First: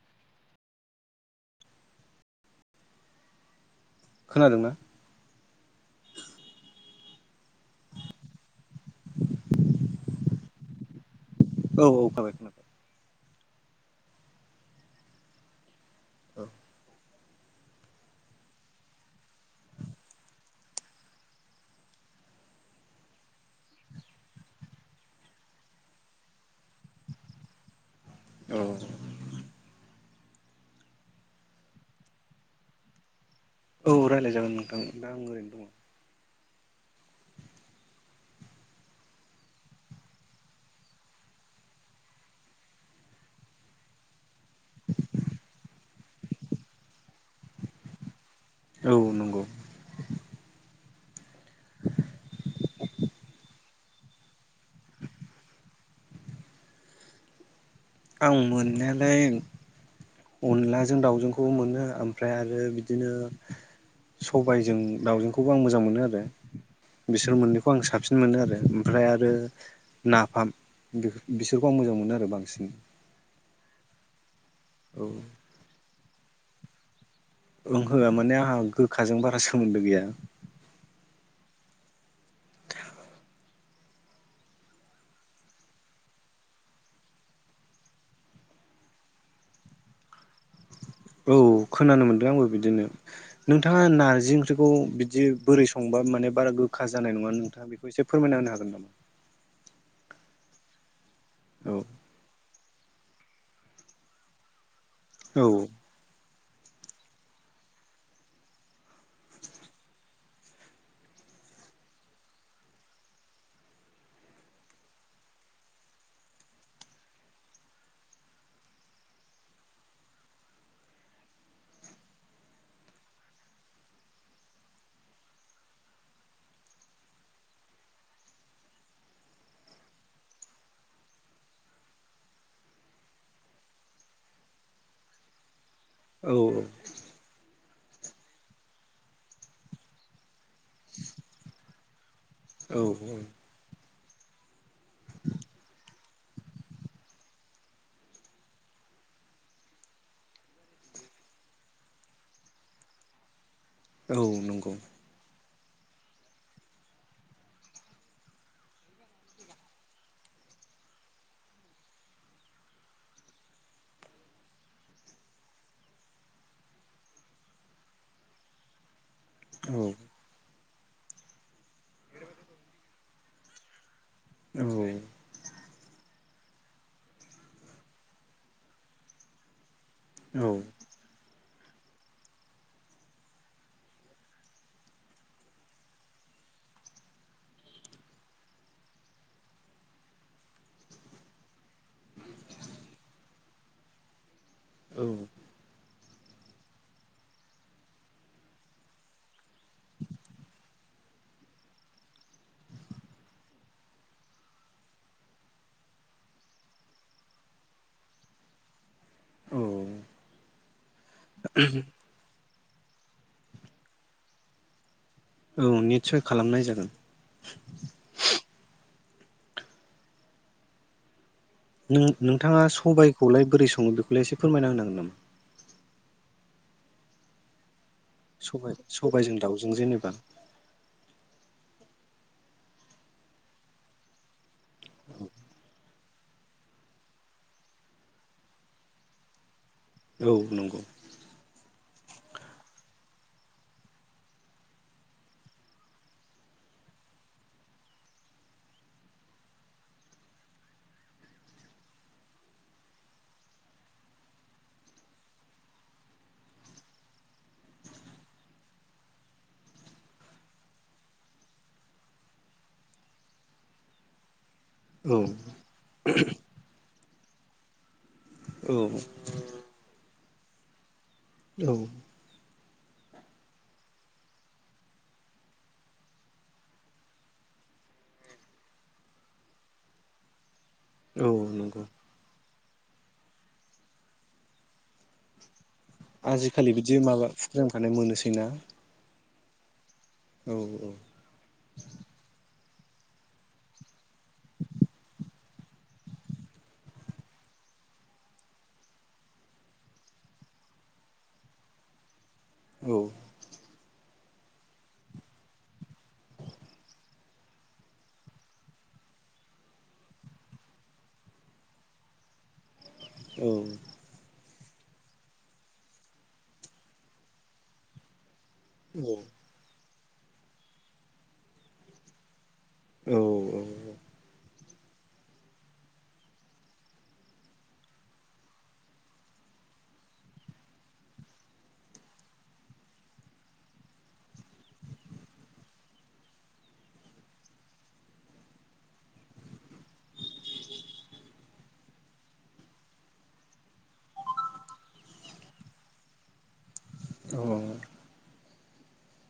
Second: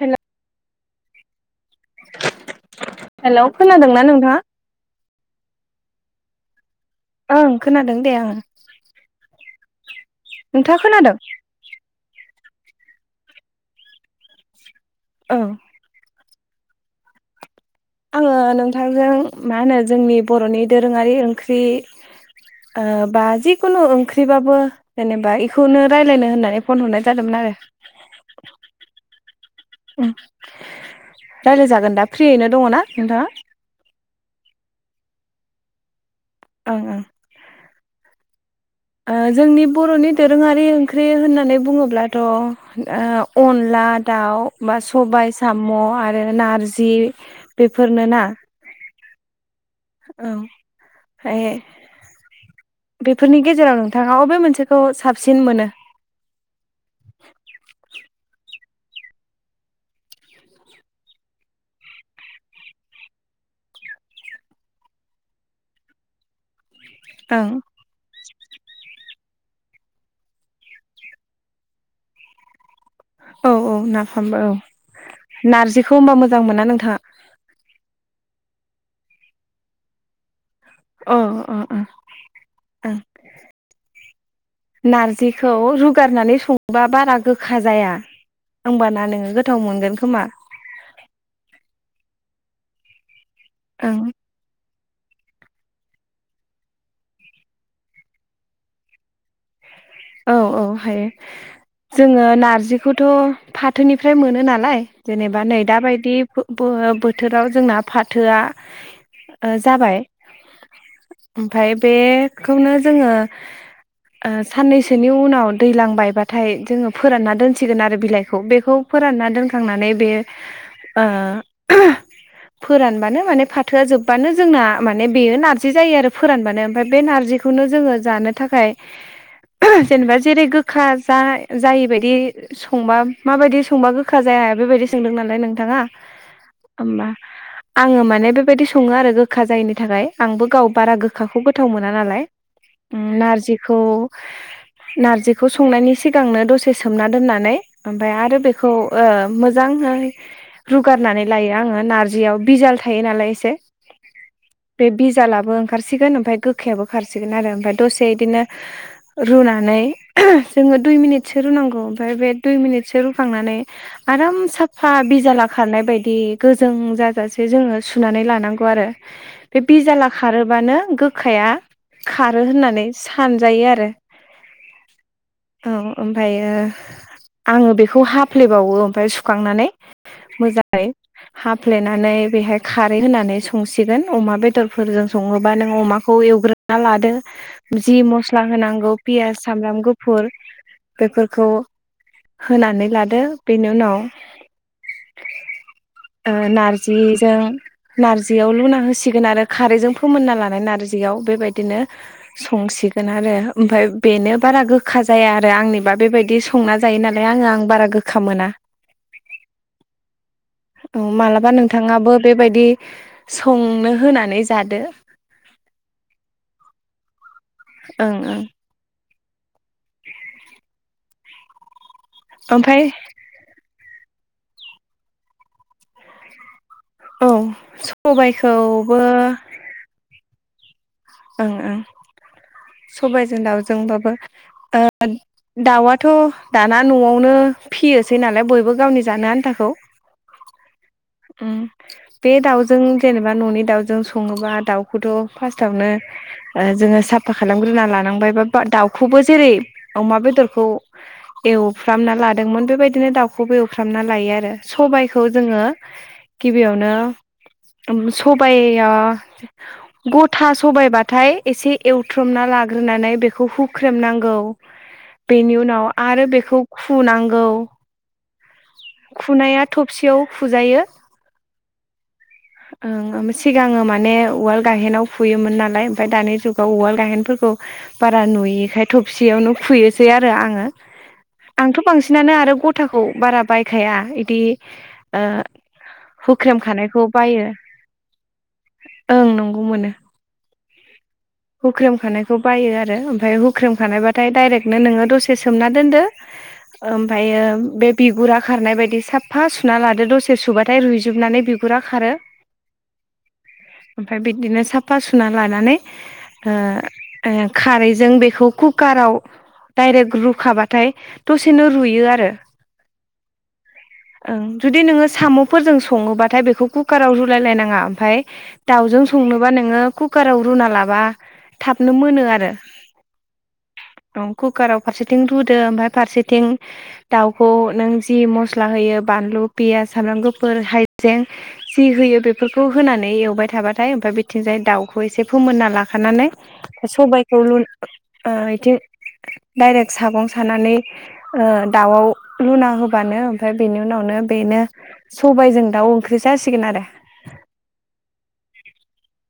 हेल' hello खोनादोंना नोंथाङा? खोनादोंना ओं खोनादों दे ओं। नोंथाङा खोनादों? औ औ खोनाबाय खोनाबाय। औ। आङो नोंथांजों मा होनो जोंनि बर'नि दोरोङारि ओंख्रि ओ बा जिखुनु ओंख्रिबाबो जेनेबा एखौनो रायलायनो होननानै फन हरनाय जादोंमोन आरो। औ उम रायलाय जागोन दा फ्रियैनो दङ ना नोंथाङा? औ रायलाय जागोन नोंथां दा आं ओरैनो दङ। ओं ओं। ओ जोंनि बर'नि दोरोङारि ओंख्रि होननानै बुङोब्लाथ' ओ अनला दाउ बा सबाय साम' आरो नारजि बेफोरनो ना। औ नंगौ। औ फ्राय बेफोरनि गेजेराव नोंथाङा अबे मोनसेखौ साबसिन मोनो आं मोननायालाय अनलाजों दावजोंखौ मोनो ओमफ्राय आरो बिदिनो सबायजों दावजोंखौबो आं मोजां मोनो आरो बिसोर ओं मोननैखौ आं साबसिन मोनो आरो ओमफ्राय आरो नाफाम बिसोरखौ आं मोजां मोनो आरो बांसिन औ औ नाफामबो औ नारजिखौ होम्बा मो जां मोना नोंथाङा ओंहो माने आंहा गोखाजों बारा सोमोन्दो गैया ओ ओ ओ ओं नारजिखौ रुगारनानै संबा बारा गोखा जाया होमबाना नोङो गोथाव मोनगोन खोमा औ खोनानो मोनदों आंबो बिदिनो नोंथाङा ओं नारजि ओंख्रि बेखौ बिदि बोरै संबा माने बारा गोखा जानाय नङा नोंथाङा बेखौ एसे फोरमायना होनो हागोन नामा औ औ हायो औ जोङो नारजि खौथ' फाथोनिफ्राय मोनो नालाय औ जेनेबा नै दा बायदि बो बोथोराव जोंना फाथोआ जाबाय ओमफ्राय बेखौनो जोङो ओ साननैसोनि उनाव दैज्लां बायबाथाय जोङो फोरानना दोनसिगोन आरो बिलाइखौ बेखौ फोरानना दोनखांनानै बे ओ ओम फोरानबानो माने फाथोआ जोब्बानो जोंना माने बेयो नारजि जायो आरो फोरानबानो ओमफ्राय बे नार्जिखौनो जोङो जानो थाखाय ओम जेनेबा जेरै गोखा जा जायिबायायदि संबा माबायदि संबा गोखा जाया बेबायदि सोंदों नालाय नोंथाङा औ औ होमबा आङो माने बेबायदि सङो आरो गोखा जायैनि थाखाय आंबो गाव बारा गोखाखौ गोथाव मोना मोना नालाय औ ओम नारजिखौ नार्जिखौ संनायनि सिगांनो दसे सोमना दोननानै ओमफाय आरो बेखौ ओ मोजांङै रुगारनानै लायो आङो नार्जियाव बिजाल थायो नालाय एसे औ नंगौ बे बिजालाबो खारसिगोन ओमफ्राय गोखायाबो खारसिगोन आरो ओमफफ्राय दसे बिदिनो रुनानै ओम जोङो दुइ मिनिटसो रुनांगौ ओमफ्राय बे दुइ मिनिटसो रुखांनानै आराम साफा बिजाला खारनाय बायदि गोजों जाजासे जोङो सुनानै लानांगौ आरो बे औ बिजाला खारोबानो गोखाया खारो होननानै सानजायो आरो औ औ ओमफ्रायायो आङो बेखौ हाफ्लेबावो ओमफ्राय सुखांनानै औ मोजाङै हाफ्लेनानै बेहाय खारै होनानै संसिगोन अमा बेदरफोरजों सङोबा नों अमाखौ एवग्रोना लादो जि मस्ला होनांगौ पियास सामब्राम गुफुर बेफोरखौ होनानै लादो बेनि उनाव औ ओ नारजिजों नारजियाव लुना होसिगोन आरो खारैजों फोमोनना लानाय नार्जियाव बेबायदिनो संसिगोन आरो ओमफ्राय बेनो बारा गोखा जाया आरो आंनिबा बेबायदि संना जायो नालाय आङो आं बारा गोखा मोना। औ मालाबा नोंथाङाबो बेबायदि संनो होनानै जादो औ निसय खालामनाय जागोन। ओं ओं नों नोंथाङा ओमफ्राय सबायखौलाय बोरै संयो? सङो बेखौलाय एसे फोरमायना होननांगोन नामा औ स सबायखौबो सबायजों दाउजों जेनेबा ओं ओं सबायजों दाउजोंबाबो [unintelligible] थ' दाना न'आवनो फियोसै नालाय बयबो गावनि जानो आन्थाखौ औ नंगौ उम बे दाउजों जेनेबा न'नि दाउजों सङोबा दाउखौथ' फार्स्टआवनो जोङो साफा खालामग्रोना लानांबाय बा दाउखौबो जेरै अमा बेदरखौ एवफ्रामना लादोंमोन बेबायदिनो दाउखौबो एवफ्रामना लायो आरो सबायखौ जोङो गिबियावनो सबाया गथा सबायाइबा हाथाय एसे एवथ्रमना लाग्रोनानै बेखौ हुख्रेमनांगौ औ बेनि उनाव आरो बेखौ खुनांगौ औ खुनाया थबसेयाव फुजायो औ ओं सिगाङो माने उवाल गायहेनाव फुयोमोन नालाय ओमफाय दानि जुगाव उवाल गाहेनफोरखौ बारा नुयिखाय थबसेयावनो खुयोसै आरो आङो। औ नंगौ आंथ' बांसिनानो आरो गथ थाखौ बारा बायखाया इदि ओ आजिखालि बिदि हुख्रेमखानायखौ माबा बायो फुख्रेमखानाय मोनोसै ना? गु मोनो। हुख्रेम खानायखौ बायो आर रो ओमफ्राय हुख्रेम खानायबाथाय डायरेक्टनो नोङो दसे सोमना दोनदो ओ ओमफायो बे बिगुरा खारनाय बायदि साफा सुना लादो दसे सुबाथाय रुइजोबनानै बिगुरा खारो। औ ओमफाय बिदिनो साफा सुनानै लानानै ओ ओ खारैजों बेखौ कुकाराव डाइरेक्ट रुखाबाथाय दसेनो रुयो आरो औ ओं जुदि नोङो साम'फोरजों सङोबाथाय बेखौ कुकाराव रुलाय लायनाङा ओमफाय दावजों संनोबा नोङो कुकाराव रुना लाबा थाबनो मोनो आरो औ ओं कुक कुकाराव फारसेथिं रुदो ओमफाय फारसेथिं दाउखौ नों जि मस्ला होयो बानलु, पियास, सामब्राम गुफुर, हायजें जि होयो बेफोरखौ होनानै एवबाय थाबाथाय ओमफाय बिथिंजाय दाउ खौ एसे फोमोनना लाखानानै सबायखौ लु ओ इथिं डाइरेक्ट सागं सानानै ओ दाउआव लुना होबानो ओमफ्राय बेनि उनावनो बेनो सबायजों दाउ ओंख्रि जासिगोन आरो। औ। ओ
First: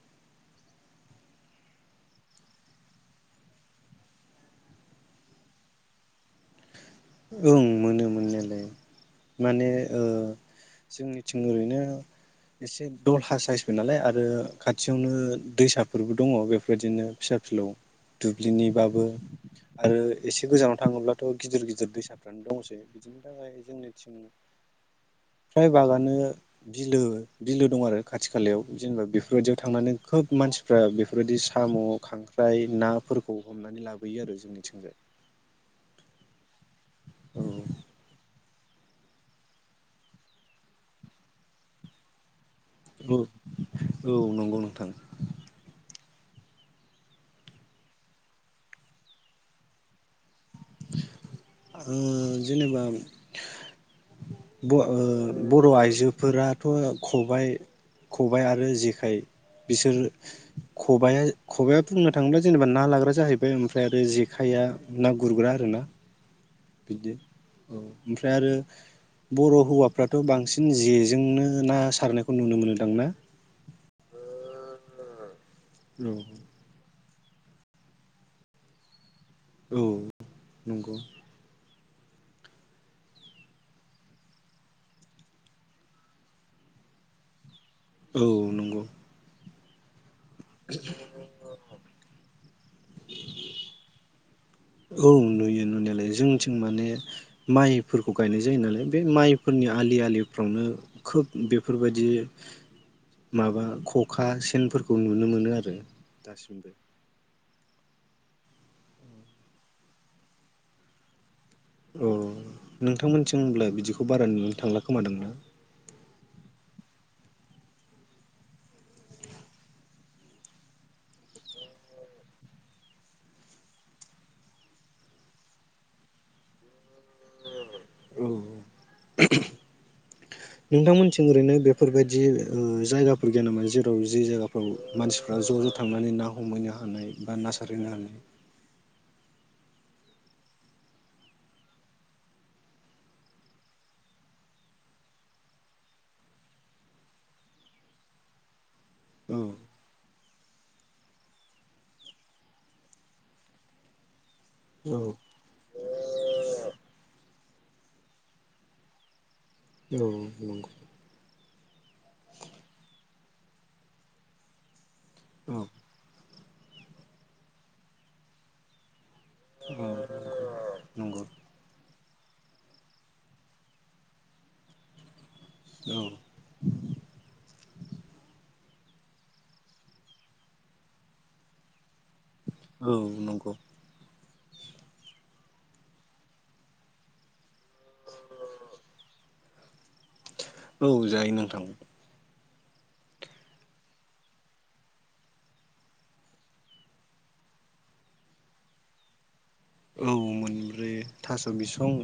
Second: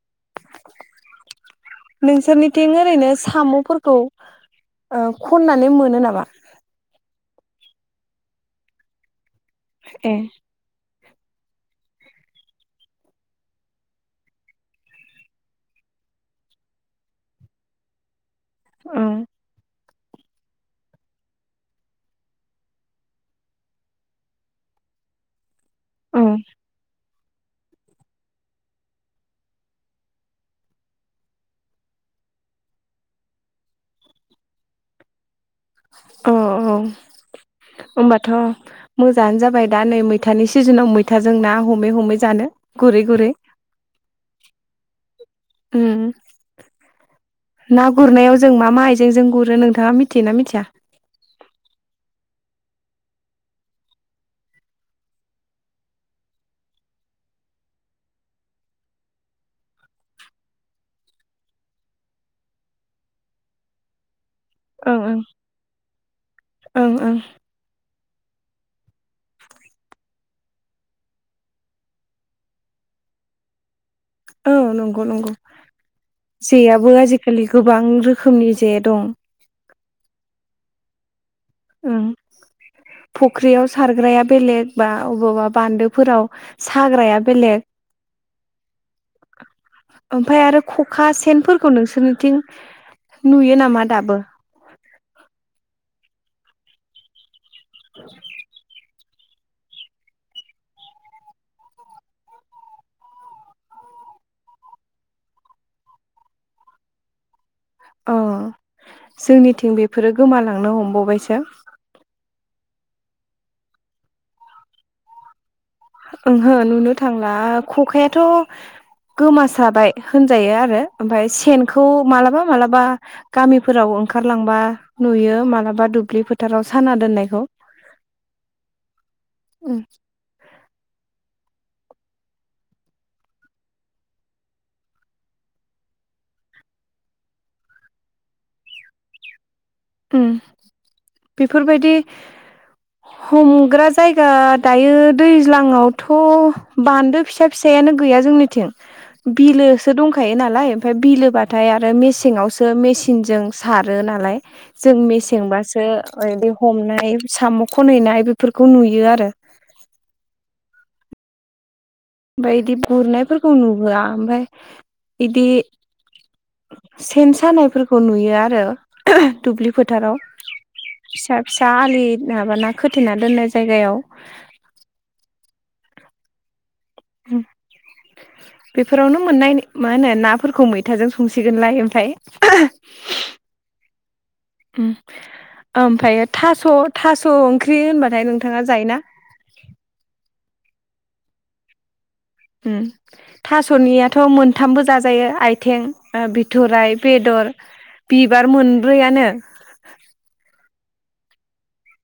नोंसोरनिथिं ओरैनो साम'फोरखौ ओ खननानै मोनो नामा? ओं मोनो मोननायलाय। माने ओ ए जोंनिथिं ओरैनो एसे दलहा साइसबो नालाय आरो खाथियावनो दैसाफोरबो दङ बेफोरबादिनो फिसा फिलौ औ दुब्लिनिबाबो आरो एसे गोजानाव थाङोब्लाथ' गिदिर गिदिर दैसाफ्रानो दंसै बिदिनि थाखाय जोंनिथिं फ्राय बागानो औ बिलो बिलो दङो आरो खाथि खालायाव जेनोबा बेफोरबायदियाव थांनानै खोब मानसिफ्रा बेफोरबायदि साम', खांख्राइ, नाफोरखौ हमनानै लाबोयो आरो जोंनिथिंजाय। अ। औ ओनबाथ' मोजाङानो जाबाय दा नै मैथानि सिजोनाव मैथाजों ना हमै हमै जानो गुरै औ गुरै औ नोंगौ नोंथां। उम ना गुरनायाव जों मा मा आइजेंजों गुरो नोंथाङा मिथियोना मिथिया? ओ जेनोबा ब' ओ बर' आइजोफोराथ' खबाइ खबाय आरो जेखाइ बिसोर खबायआ खबाइआ बुंनो थाङोब्ला जेनेबा ना लाग्रा जाहैबाय ओमफ्राय आरो जे खाया ओं ना ओं गुरग्रा [unintelligible] ओं बिदि ओं औ। ओमफ्राय आरो बर' हौवाफ्राथ' बांसिन जेजोंनो ना सारनायखौ नुनो मोनोदांना? औ नंगौ नंगौ। जेयाबो आजि खालि गोबां रोखोमनि जे दं। औ नंगौ। उम फुख्रियाव सारग्राया बेलेग बा अबावबा बान्दोफोराव साग्राया बेलेग। औ नंगौ। ओमफ्राय आरो खखा सेनफोरखौ नोंसोरनिथिं नुयो नामा दाबो? औ नुयो नुनायालाय जोंनिथिं माने माइफोरखौ गायनाय जायो नालाय। बे माइफोरनि आलि आलिफ्रावनो खोब बेफोरबायदि माबा खखा सेनफोरखौ नुनो मोनो आरो दासिमबो। औ जोंनिथिं बेफोरो गोमालांनो हमबावबायसो। अ' नोंथांमोनिथिं होनब्ला बिदिखौ बारा नुनो थांला खोमादां ना? ओंहो नुनो थांला खखायाथ' गोमासाबाय होनजायो आरो ओमफ्राय सेनखौ मालाबा मालाबा गामिफोराव ओंखारलांबा नुयो मालाबा दुब्लि फोथाराव साना दोननायखौ। औ उम। नोंथांमोनिथिं ओरैनो बेफोरबायदि ओ जायगाफोर गैया नामोन जेराव जे जायगाफ्राव मानसिफ्रा ज' ज' थांनानै ना हमहैनो हानाय बा ना सारहैनो हानाय? उम बेफोरबायदि हमग्रा जायगा दायो दैज्लाङावथ' बान्दो फिसा फिसायानो गैया जोंनिथिं। औ बिलोसो दं होखायो नालाय ओमफ्राय बिलोबाथाय आरो मेसेङावसो मेचिनजों सारो नालाय। जों औ मेसेंबासो [unintelligible] साम' खनहैनाय बेफोरखौ नुयो आरो। औ नंगौ। ओमफ्राय बिदि [unintelligible] बिदि औ सेन सानायफोरखौ नुयो आरो। दुब्लि फोथाराव नंगौ फिसा फिसा आलि माबाना खोथेना दोननाय जायगायाव औ। बेफोरावनो मोननाय मा होनो नाफोरखौ मैथाजों संसिगोनलाय ओमफ्राय। औ नंगौ। उम ओमफ्रायो थास' थास' ओंख्रि होनबाथाय नोंथाङा जायो ना? औ जायो नोंथां। उ थास'नियाथ' मोनथामबो जाजायो आइथिं बिथ'राइ बेदर बिबार मोनब्रैआनो। औ मोनब्रै थास' बिसं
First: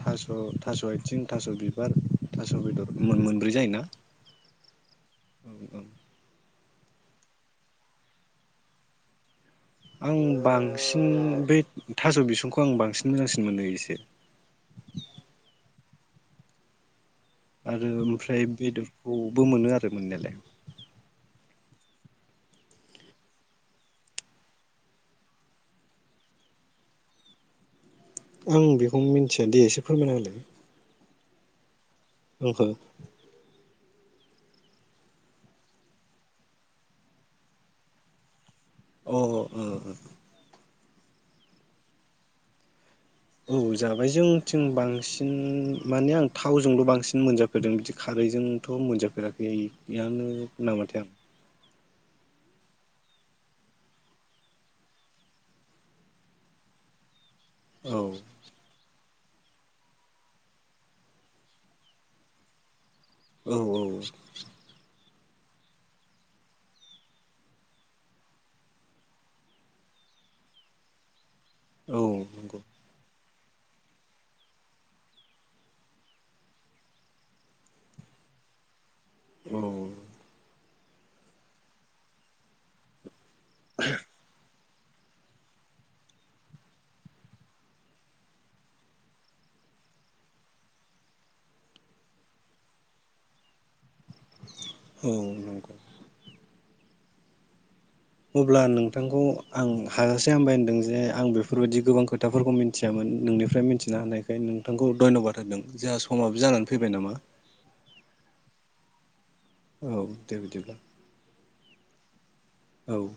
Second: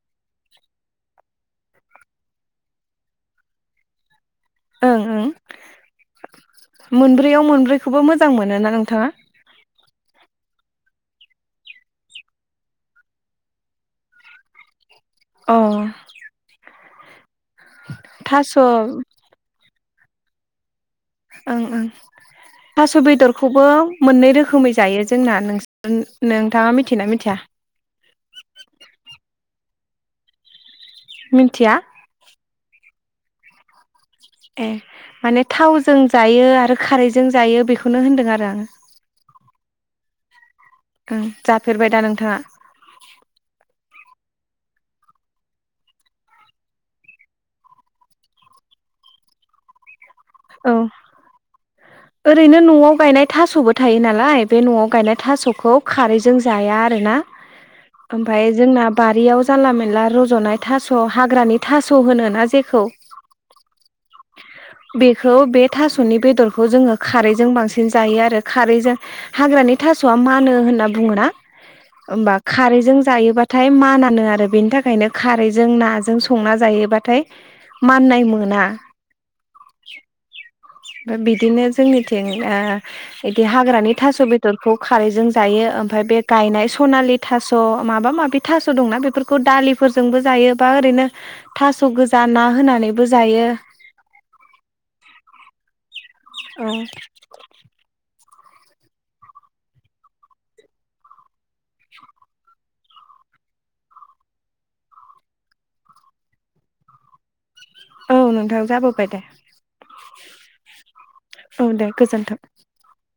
थास' थास' आथिं थास' बिबार थास' बेदर मोन मोनब्रै जायोना? ओं ओं औ औ मोनब्रैयाव मोनब्रैखौबो मोजां मोनो ना नोंथाङा? उम आं बांसिन बे थास' बिसंखौ आं बांसिन मोजांसिन मोनो इसे। अ। आरो ओमफ्राय थास' ओं बेदरखौबो मोनो आरो। [unintelligible] मोननायालाय ओं ओं थास' बेदरखौबो मोननै रोखोमै जायो जोंना नों [unintelligible] नोंथाङा मिथियोना मिथिया? आं बेखौ मिन्थिया दे एसे फोरमायना होलाय। मिन्थिया। ओंहो। ए माने थावजों जायो आरो खारैजों जायो बेखौनो होनदों आरो आं। अ उम उम। ओं जाफेरबाय दा नोंथांङा? औ जाबाय जोंनिथिं बांसिन माने आं थावजोंल' बांसिन मोनजाफेरदों बिदि खारैजोंथ' मोनजाफेराखै। बेयावनो औ नामाथाय। ओरैनो न'आव गायनाय थास'बो थायो नालाय बे न'आव गायनाय थास'खौ खारैजों जाया आरोना। ओमफाय जोंना बारियाव जानला मेनला रज'नाय थास' हाग्रानि थास' होनो ना जेखौ। औ औ। बेखौ बे थास'नि बेदरखौ जोंङो खारैजों बांसिन जायो आरो खारैजों हाग्रानि थास'आ मानो होनना बुंङोना। औ ओमबा नंगौ खारैजों जायोबा थाय मानानो आरो बेनि थाखायनो खारैजों नाजों संना जायोबाथाय माननाय मोना। उम। बिदिनो जोंनिथिं ओ इदि हाग्रानि थास' बेदर बेखौ खारैजों जायो ओमफाय बे गायनाय सनालि थास' माबा माबि थास' दंना बेफोरखौ दालिफोरजोंबो जायो बा ओरैनो थास' गोजा ना होनानैबो जायो। औ नंगौ औ अब्ला नोंथांखौ आं हाजासे हामबाय होनदों जे आं बेफोरबायदि गोबां खोथाफोरखौ मिथियामोन नोंनिफ्राय मिथिना हानायखाय नोंथांखौ धन्यबाद होदों जोंहा समाबो जानानै फैबाय नामा औ नोंथां जाबोबाय दे। औ दे बिदिब्ला औ दे गोजोन्थों। औ